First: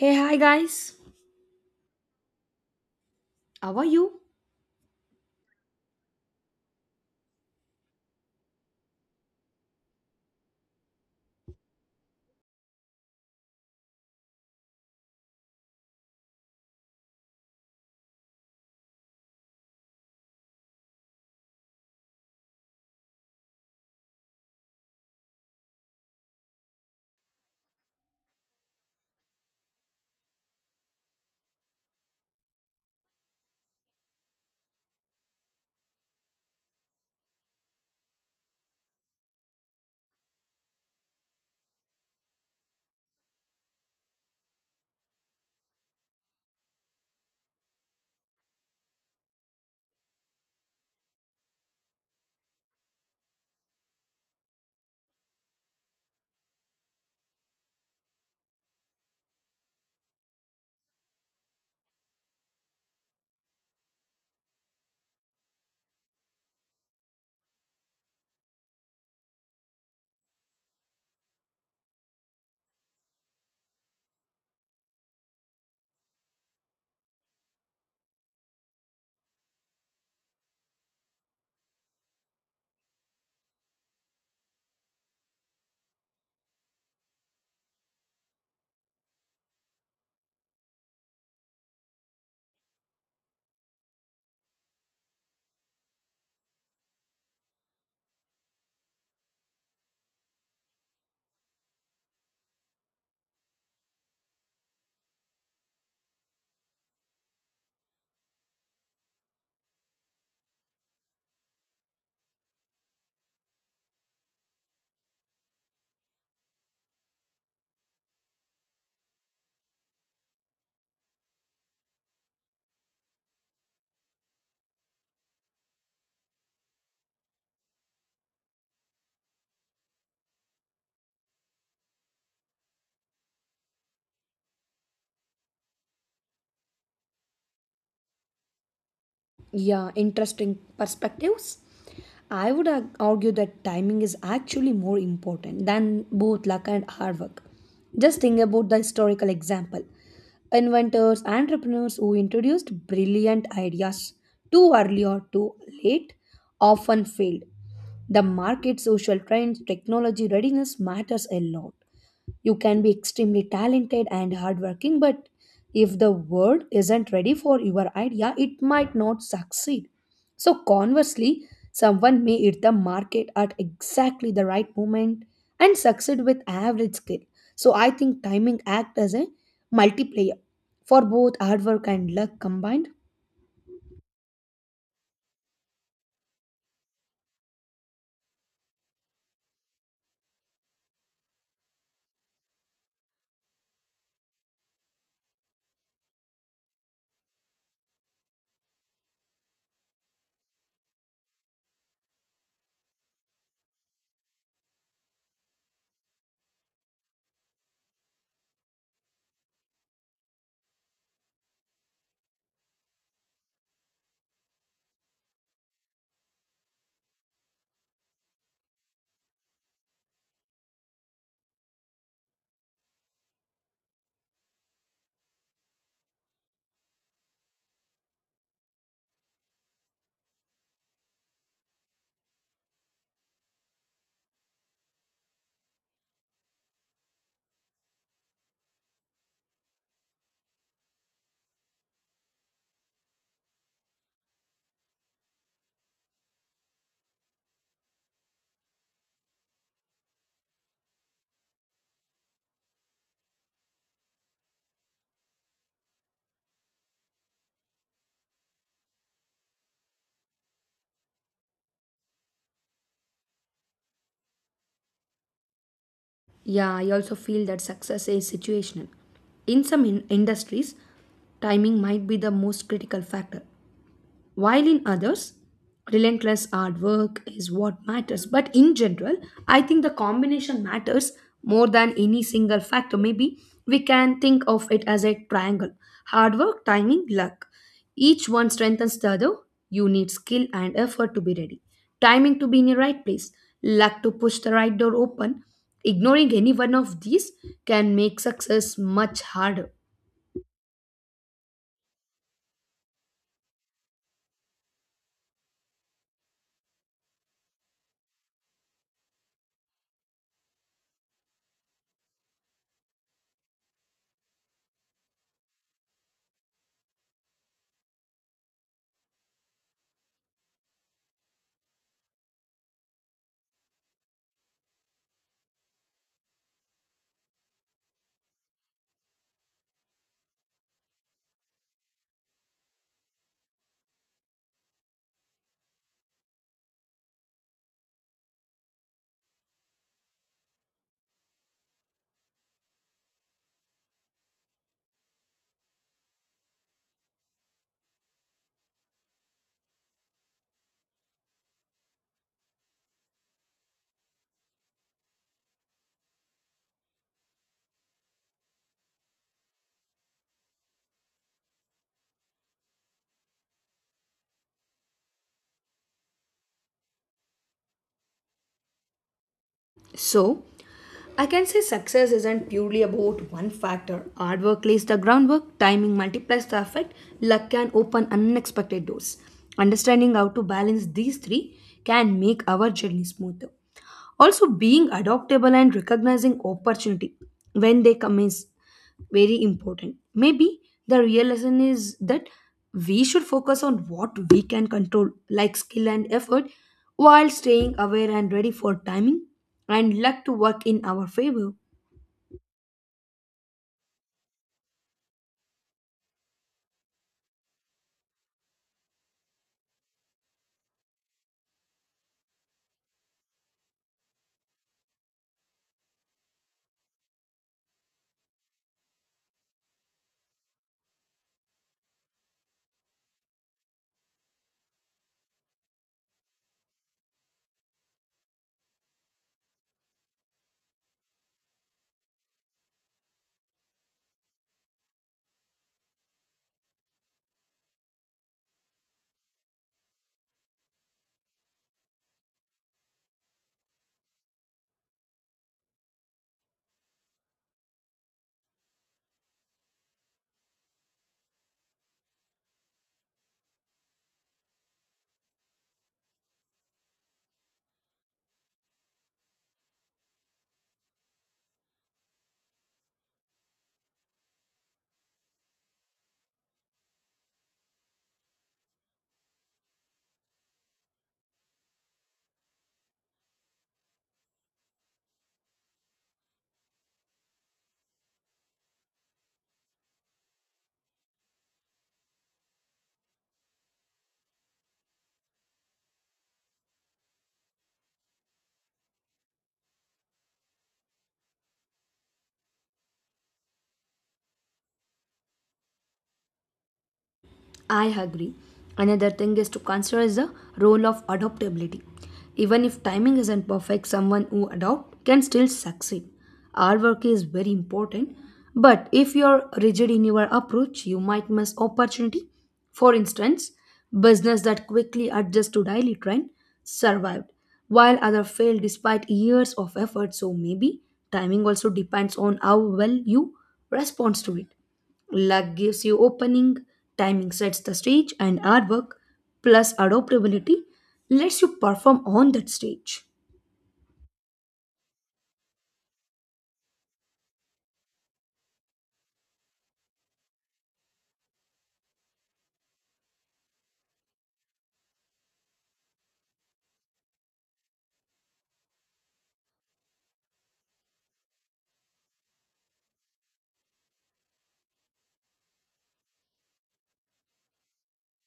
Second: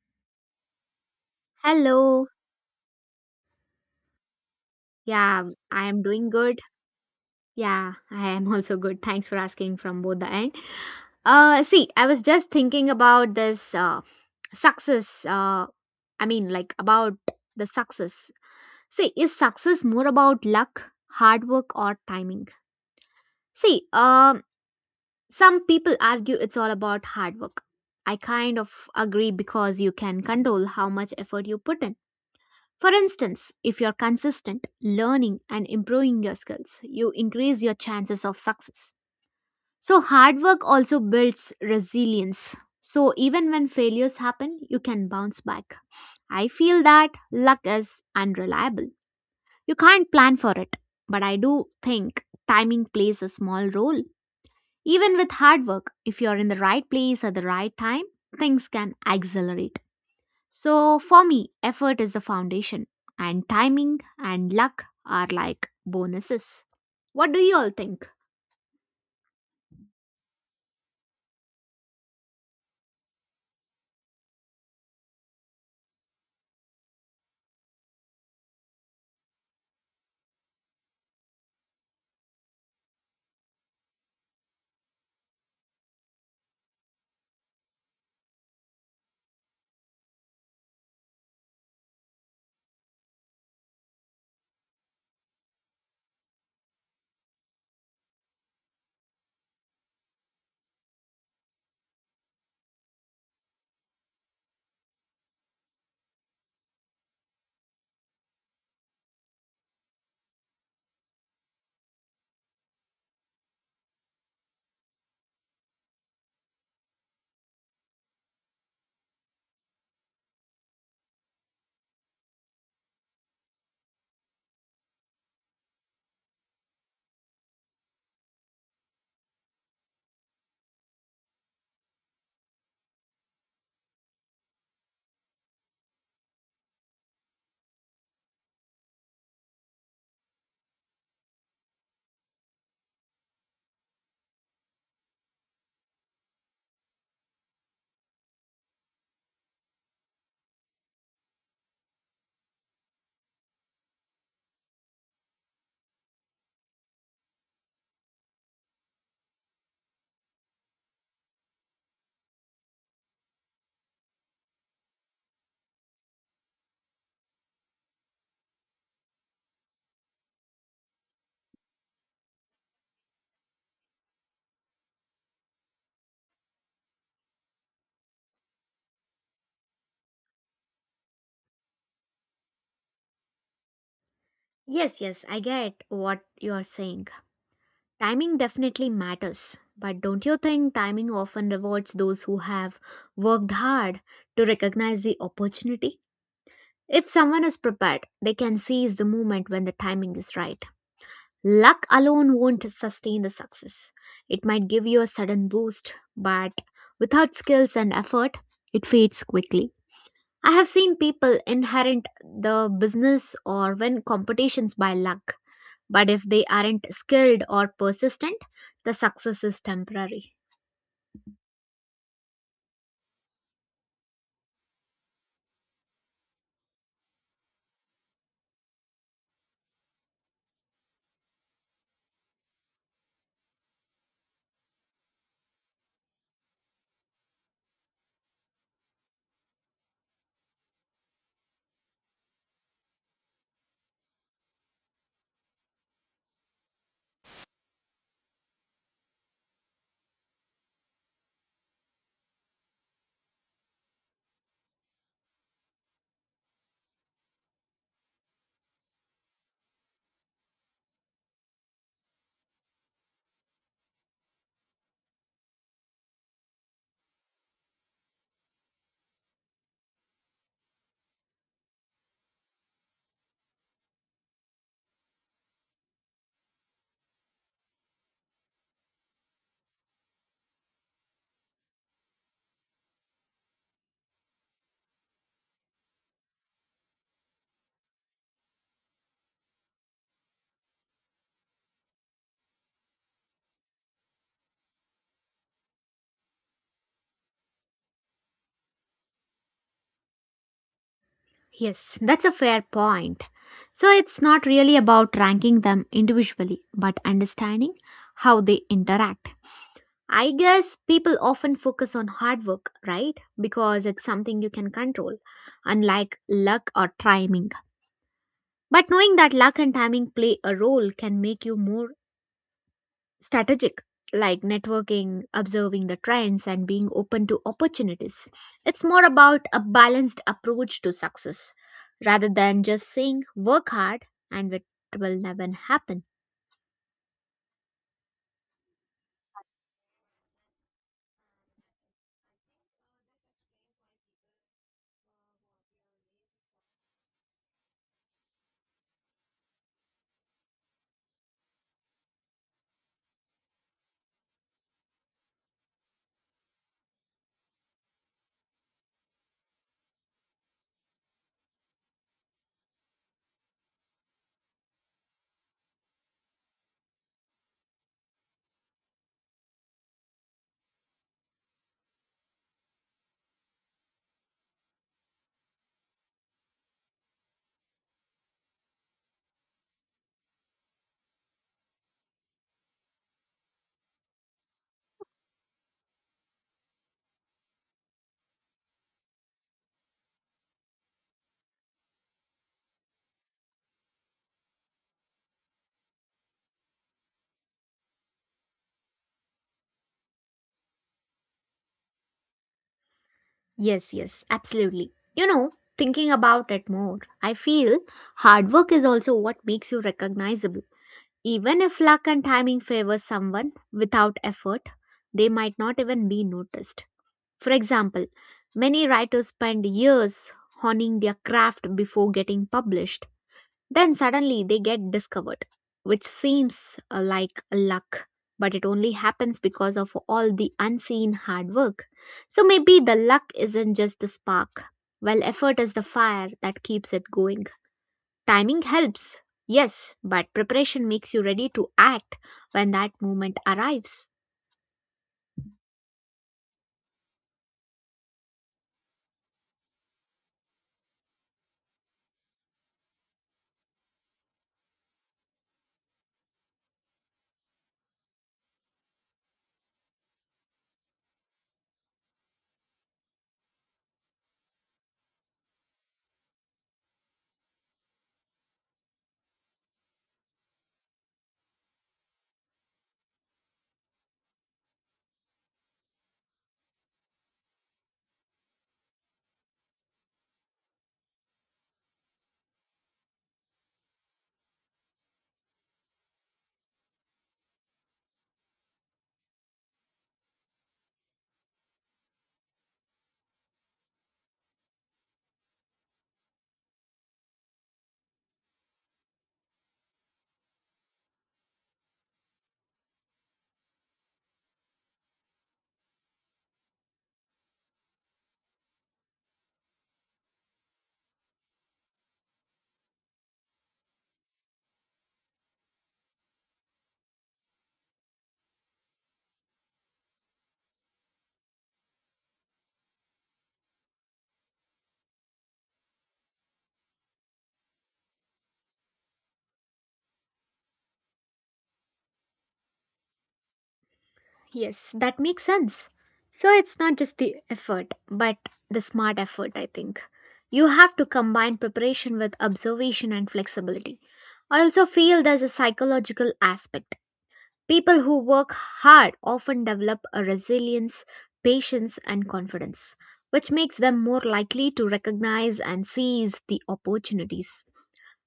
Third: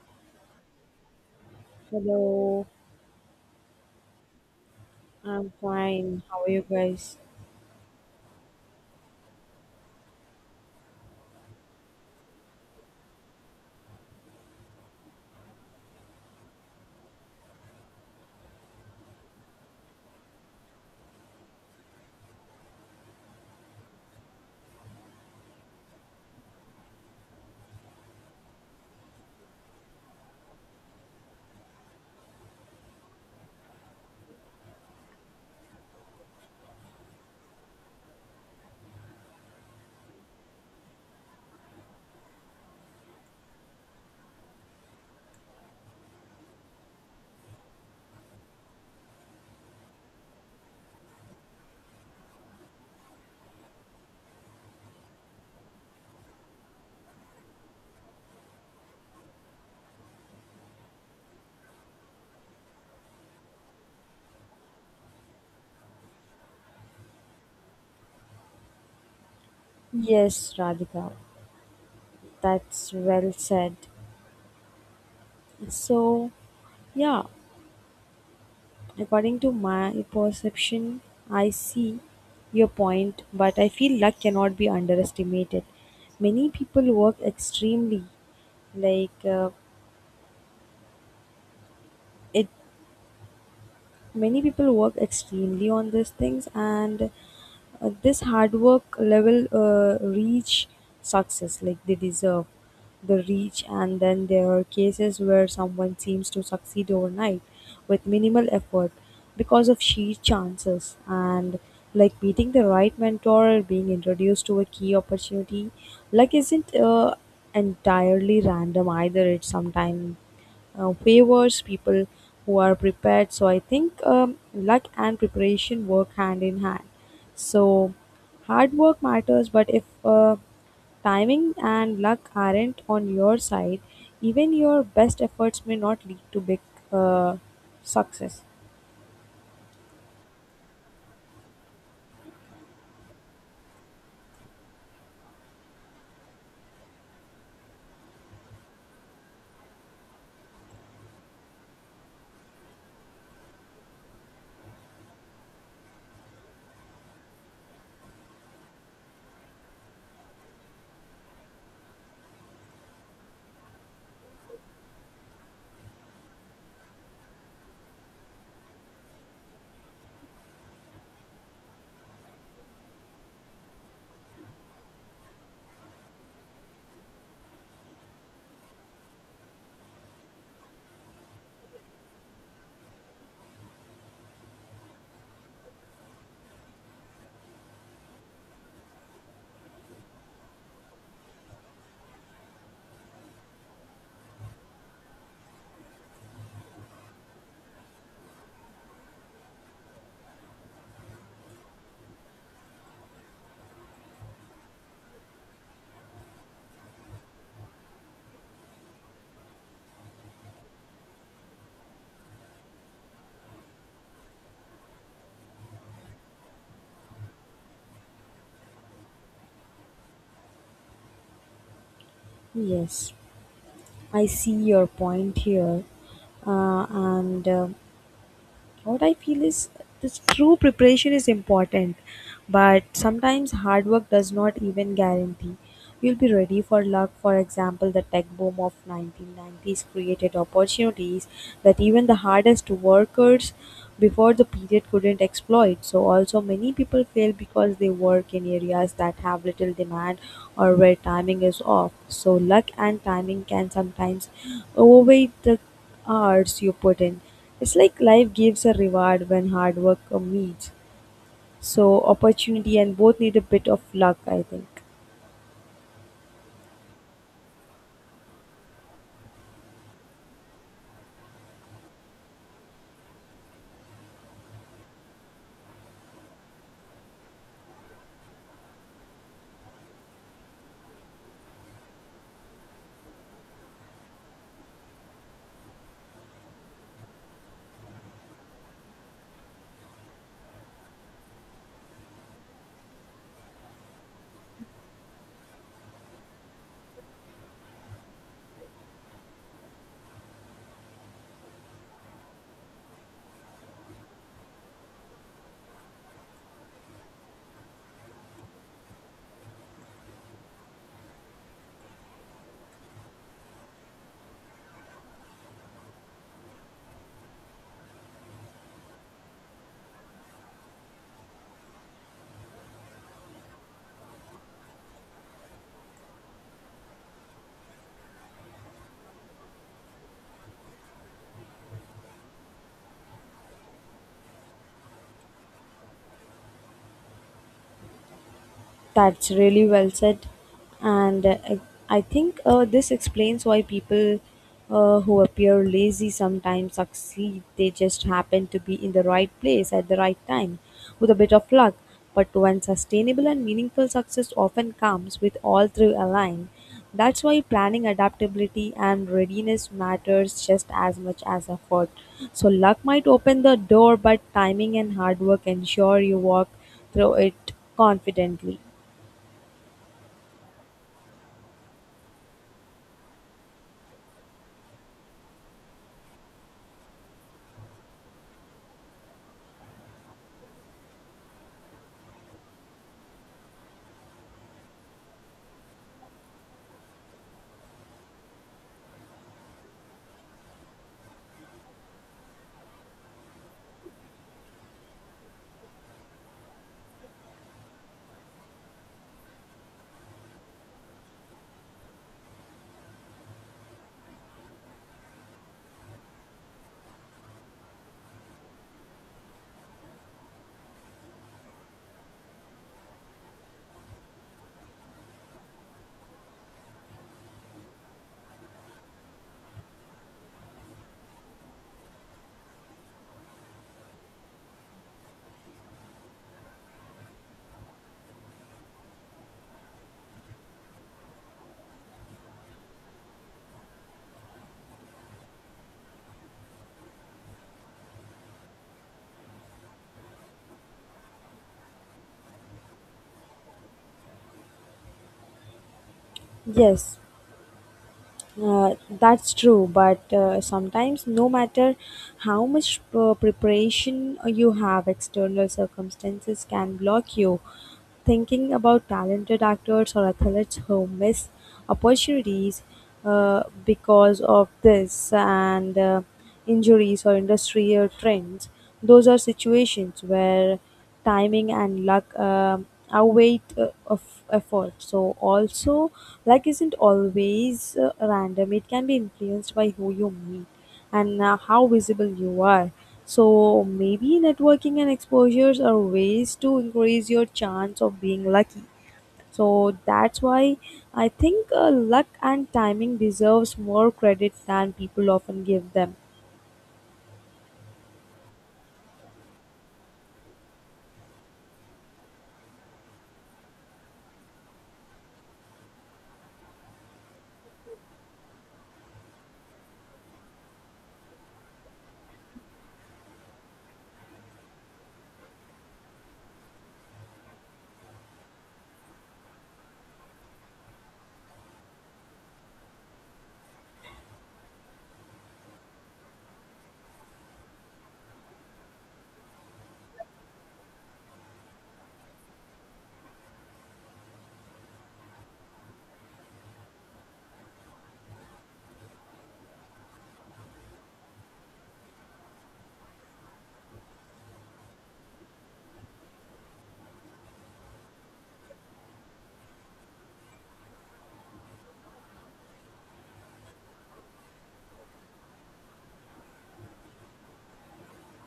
Hey, hi guys. Hello. Hello, How are you? Yeah, I'm I am fine. doing How are good. you guys? Yeah, I am also good. Thanks for asking from both the end. See, I was just thinking about this success. About the success. See, is success more about luck, hard work or timing? See, some people argue it's all about hard work. I kind of agree because you can control how much effort you put in. For instance, if you're consistent, learning and improving your skills, you increase your chances of success. So, hard work also builds resilience. So, even when failures happen, you can bounce back. I feel that luck is unreliable. You can't plan for it, but I do think timing plays a small role. Even with hard work, if you're in the right place at the right time, things can accelerate. So for me, effort is the foundation, and timing and luck are like bonuses. What do you all think? Yes, Radhika, that's well said. So, yeah, according to my perception, I see your point, but I feel luck cannot be underestimated. Many people work extremely, like it. Many people work extremely on these things, and this hard work level reach success like they deserve the reach. And then there are cases where someone seems to succeed overnight with minimal effort because of sheer chances and like meeting the right mentor or being introduced to a key opportunity. Luck isn't entirely random, either. It's sometimes favors people who are prepared, so I think luck and preparation work hand in hand. So, hard work matters, but if timing and luck aren't on your side, even your best efforts may not lead to big uh, success. Yeah, interesting perspectives. I would argue that timing is actually more important than both luck and hard work. Just think about the historical example. Inventors, entrepreneurs who introduced brilliant ideas too early or too late often failed. The market, social trends, technology readiness matters a lot. You can be extremely talented and hardworking, but if the world isn't ready for your idea, it might not succeed. So, conversely, someone may hit the market at exactly the right moment and succeed with average skill. So, I think timing acts as a multiplier for both hard work and luck combined. Yes, yes, I get what you are saying. Timing definitely matters, but don't you think timing often rewards those who have worked hard to recognize the opportunity? If someone is prepared, they can seize the moment when the timing is right. Luck alone won't sustain the success. It might give you a sudden boost, but without skills and effort, it fades quickly. I have seen people inherit the business or win competitions by luck, but if they aren't skilled or persistent, the success is temporary. Yes, I see your point here, and what I feel is this true preparation is important, but sometimes hard work does not even guarantee you'll be ready for luck. For example, the tech boom of 1990s created opportunities that even the hardest workers before the period couldn't exploit. So also many people fail because they work in areas that have little demand or where timing is off. So luck and timing can sometimes overweight the hours you put in. It's like life gives a reward when hard work meets so opportunity, and both need a bit of luck, I think. Yeah, I also feel that success is situational. In some industries, timing might be the most critical factor, while in others relentless hard work is what matters. But in general, I think the combination matters more than any single factor. Maybe we can think of it as a triangle: hard work, timing, luck. Each one strengthens the other. You need skill and effort to be ready, timing to be in the right place, luck to push the right door open. Ignoring any one of these can make success much harder. Yes, that's a fair point. So it's not really about ranking them individually, but understanding how they interact. I guess people often focus on hard work, right? Because it's something you can control, unlike luck or timing. But knowing that luck and timing play a role can make you more strategic, like networking, observing the trends, and being open to opportunities. It's more about a balanced approach to success rather than just saying work hard and it will never happen. That's really well said. And I think this explains why people who appear lazy sometimes succeed. They just happen to be in the right place at the right time with a bit of luck. But when sustainable and meaningful success often comes with all three aligned, that's why planning, adaptability, and readiness matters just as much as effort. So luck might open the door, but timing and hard work ensure you walk through it confidently. So I can say success isn't purely about one factor. Hard work lays the groundwork, timing multiplies the effect, luck can open unexpected doors. Understanding how to balance these three can make our journey smoother. Also, being adaptable and recognizing opportunity when they come is very important. Maybe the real lesson is that we should focus on what we can control, like skill and effort, while staying aware and ready for timing and luck to work in our favor. Yes, yes, absolutely. You know, thinking about it more, I feel hard work is also what makes you recognizable. Even if luck and timing favors someone without effort, they might not even be noticed. For example, many writers spend years honing their craft before getting published. Then suddenly they get discovered, which seems like luck, but it only happens because of all the unseen hard work. So maybe the luck isn't just the spark. Well, effort is the fire that keeps it going. Timing helps, yes, but preparation makes you ready to act when that moment arrives. Yes, that's true. But sometimes, no matter how much preparation you have, external circumstances can block you. Thinking about talented actors or athletes who miss opportunities because of this and injuries or industry or trends, those are situations where timing and luck outweigh of effort. So also luck isn't always random. It can be influenced by who you meet and how visible you are, so maybe networking and exposures are ways to increase your chance of being lucky. So that's why I think luck and timing deserves more credit than people often give them. I agree. Another thing is to consider is the role of adaptability. Even if timing isn't perfect, someone who adopts can still succeed. Our work is very important, but if you're rigid in your approach, you might miss opportunity. For instance, business that quickly adjust to daily trend survived, while other failed despite years of effort. So maybe timing also depends on how well you respond to it. Luck gives you opening, timing sets the stage, and artwork plus adaptability lets you perform on that stage. Yes, that makes sense. So it's not just the effort, but the smart effort, I think. You have to combine preparation with observation and flexibility. I also feel there's a psychological aspect. People who work hard often develop a resilience, patience, and confidence, which makes them more likely to recognize and seize the opportunities.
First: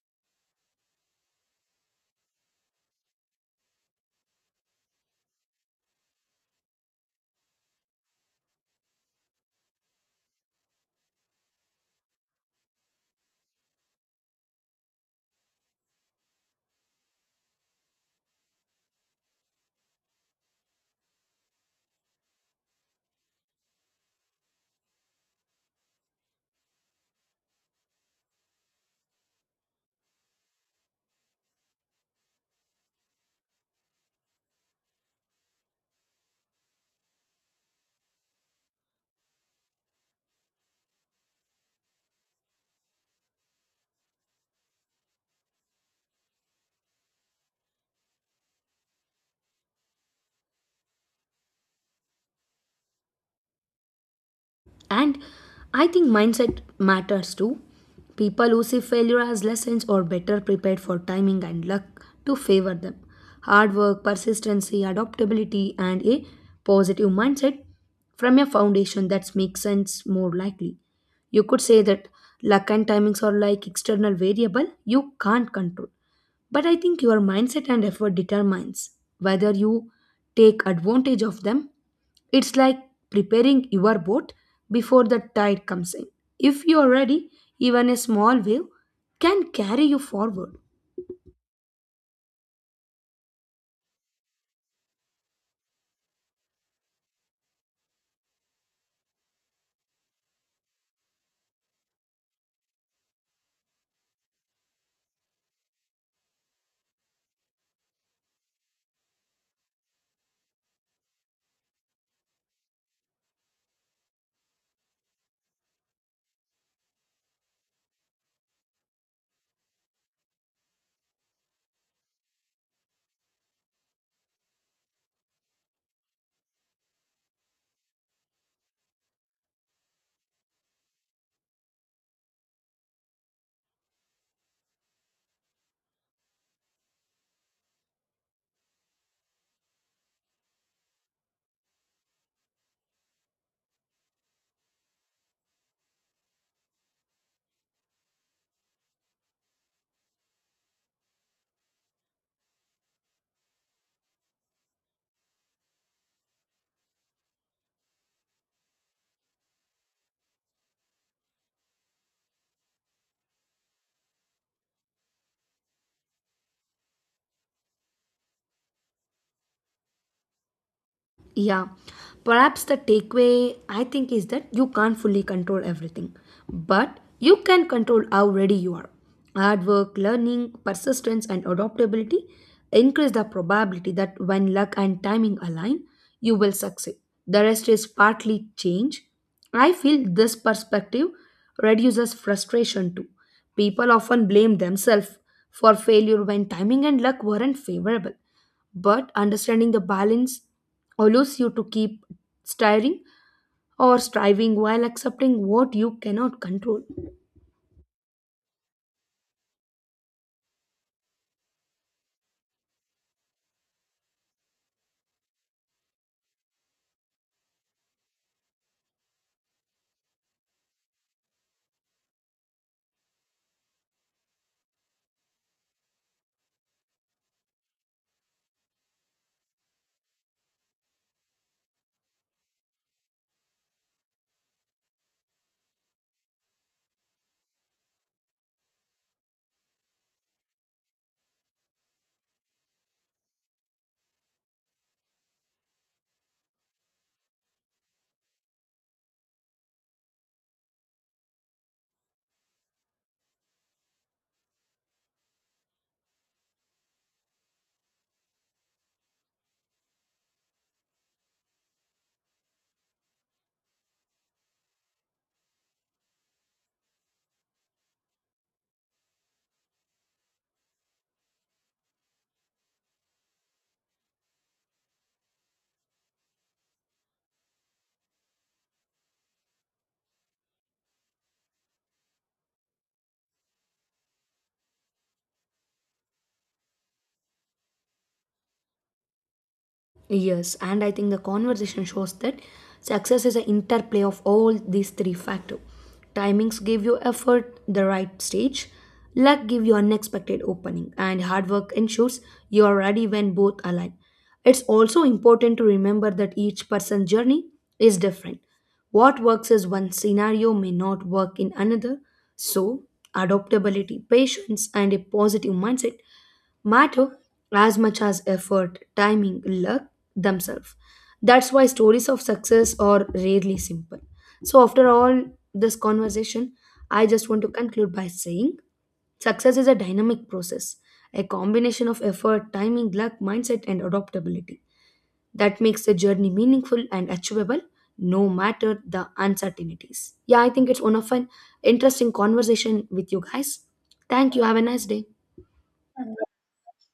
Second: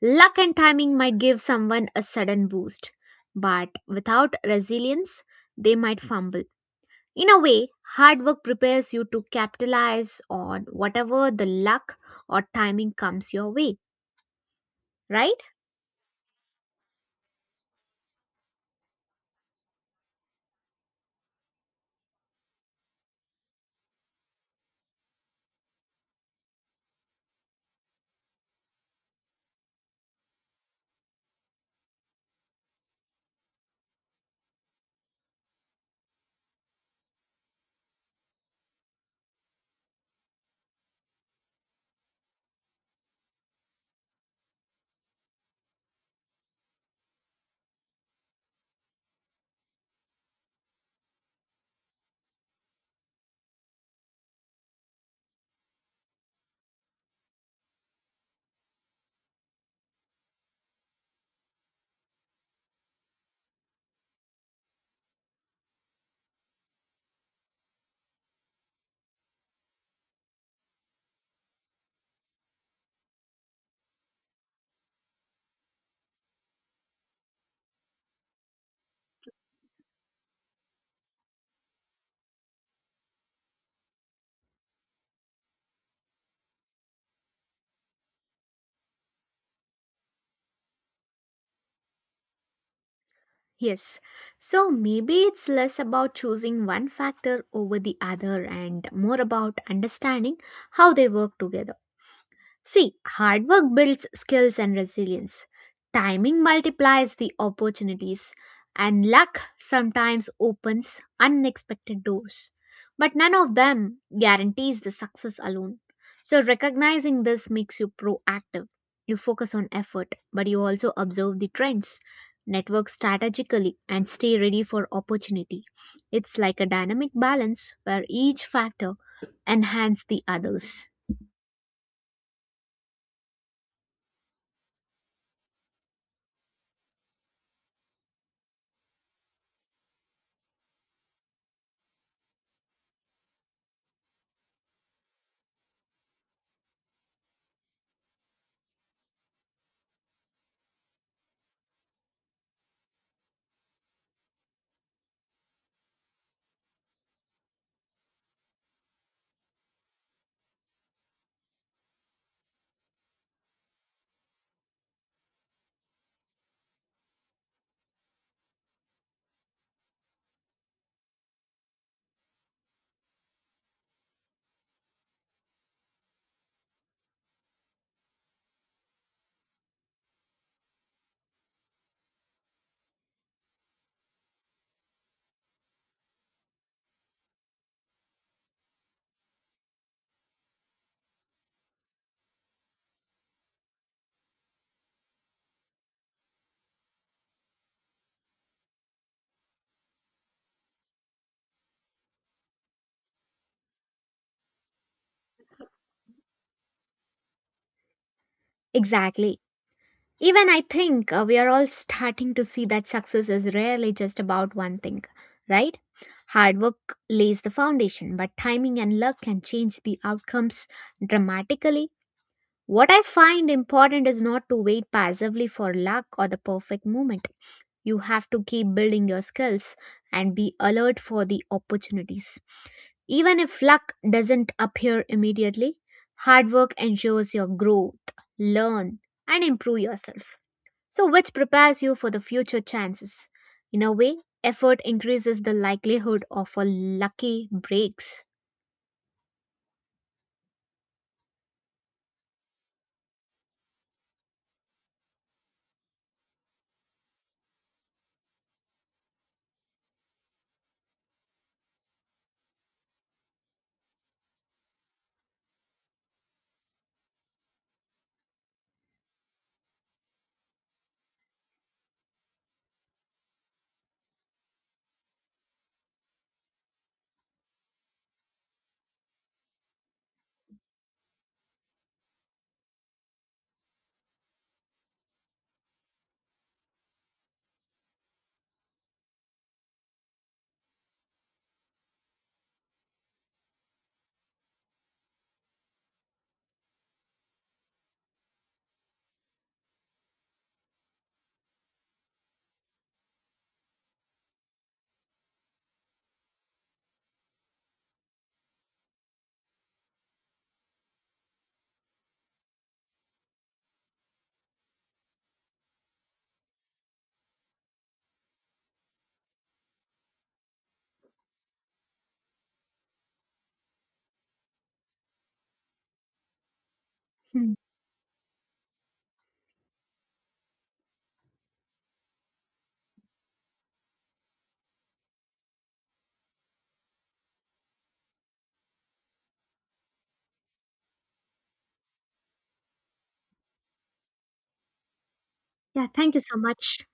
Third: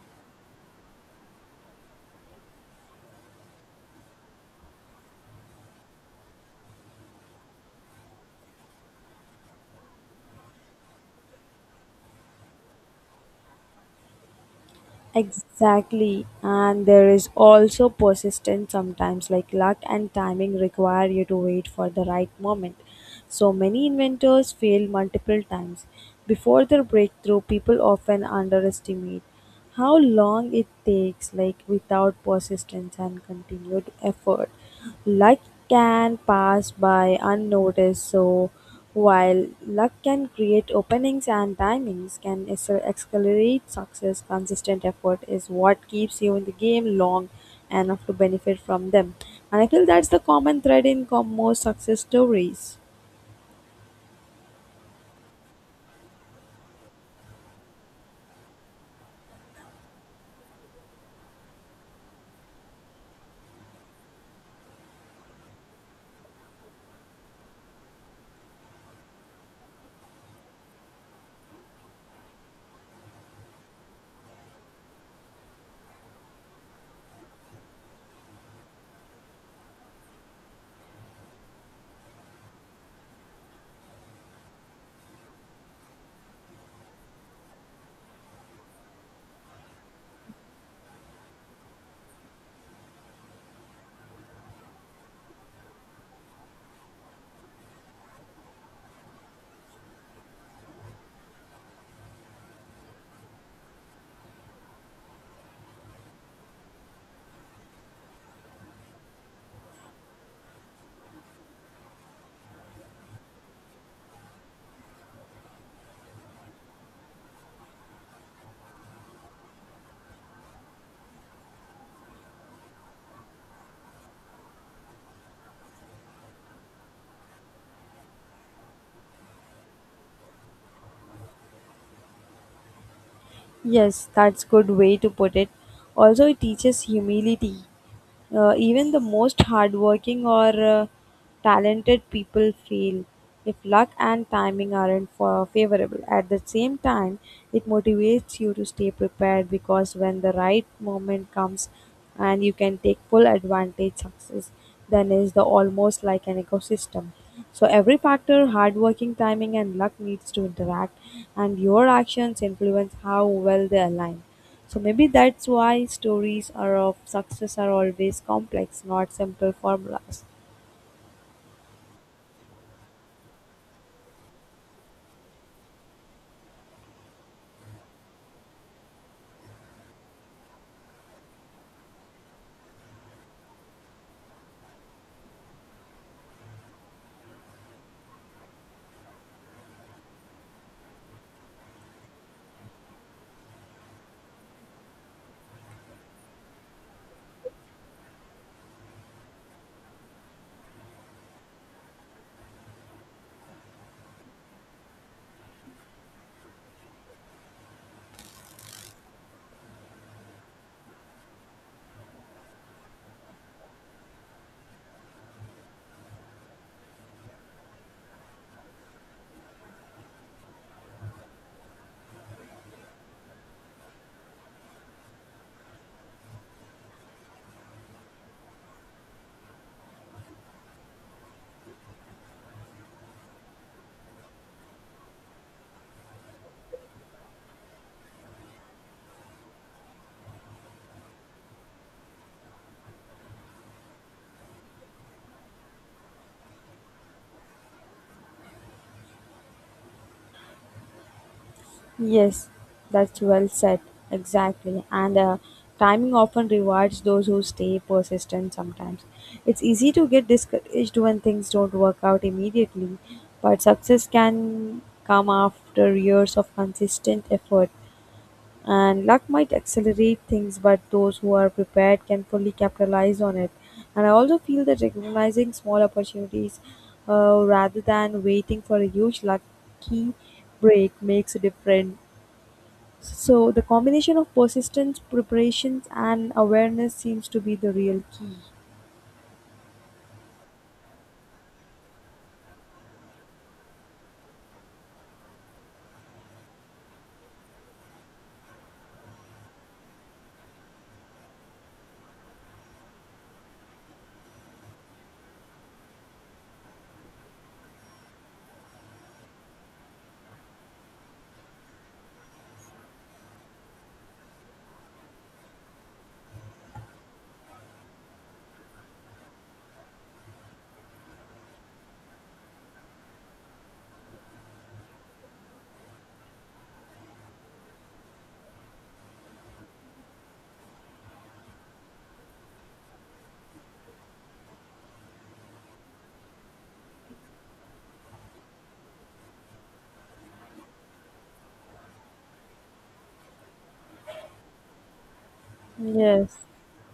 Luck and timing might give someone a sudden boost, but without resilience, they might fumble. In a way, hard work prepares you to capitalize on whatever the luck or timing comes your way, right? Exactly. And there is also persistence sometimes, like luck and timing require you to wait for the right moment. So many inventors fail multiple times. Before their breakthrough, people often underestimate how long it takes, like without persistence and continued effort. Luck can pass by unnoticed, so while luck can create openings and timings can accelerate success, consistent effort is what keeps you in the game long enough to benefit from them. And I feel that's the common thread in most success stories. And I think mindset matters too. People who see failure as lessons are better prepared for timing and luck to favor them. Hard work, persistency, adaptability, and a positive mindset from a foundation that makes sense more likely. You could say that luck and timings are like external variable you can't control, but I think your mindset and effort determines whether you take advantage of them. It's like preparing your boat before the tide comes in. If you are ready, even a small wave can carry you forward. Yes. So maybe it's less about choosing one factor over the other and more about understanding how they work together. See, hard work builds skills and resilience. Timing multiplies the opportunities, and luck sometimes opens unexpected doors. But none of them guarantees the success alone. So, recognizing this makes you proactive. You focus on effort, but you also observe the trends, network strategically, and stay ready for opportunity. It's like a dynamic balance where each factor enhances the others. Yes, that's good way to put it. Also, it teaches humility. Even the most hardworking or talented people fail if luck and timing aren't for favorable. At the same time, it motivates you to stay prepared, because when the right moment comes and you can take full advantage success, then is the almost like an ecosystem. So every factor, hardworking timing and luck, needs to interact and your actions influence how well they align. So maybe that's why stories are of success are always complex, not simple formulas. Yeah, perhaps the takeaway I think is that you can't fully control everything, but you can control how ready you are. Hard work, learning, persistence, and adaptability increase the probability that when luck and timing align, you will succeed. The rest is partly change. I feel this perspective reduces frustration too. People often blame themselves for failure when timing and luck weren't favorable, but understanding the balance allows you to keep stirring or striving while accepting what you cannot control. Exactly. Even I think we are all starting to see that success is rarely just about one thing, right? Hard work lays the foundation, but timing and luck can change the outcomes dramatically. What I find important is not to wait passively for luck or the perfect moment. You have to keep building your skills and be alert for the opportunities. Even if luck doesn't appear immediately, hard work ensures your growth, learn, and improve yourself. So, which prepares you for the future chances. In a way, effort increases the likelihood of a lucky breaks. Yes, that's well said. Exactly. And timing often rewards those who stay persistent sometimes. It's easy to get discouraged when things don't work out immediately, but success can come after years of consistent effort. And luck might accelerate things, but those who are prepared can fully capitalize on it. And I also feel that recognizing small opportunities rather than waiting for a huge lucky break makes a difference. So the combination of persistence preparations and awareness seems to be the real key. Yes, and I think the conversation shows that success is an interplay of all these three factors. Timings give you effort, the right stage, luck give you unexpected opening, and hard work ensures you are ready when both align. It's also important to remember that each person's journey is different. What works in one scenario may not work in another, so adaptability, patience, and a positive mindset matter as much as effort, timing, luck themselves. That's why stories of success are rarely simple. So, after all this conversation, I just want to Hmm. conclude by saying success is a dynamic process, a combination of effort, timing, luck, mindset, and adaptability that makes the journey meaningful and achievable no matter the uncertainties. Yeah, I think it's one of an interesting conversation with you guys. Thank you. Have a nice day. Yeah, thank you so Yes. much.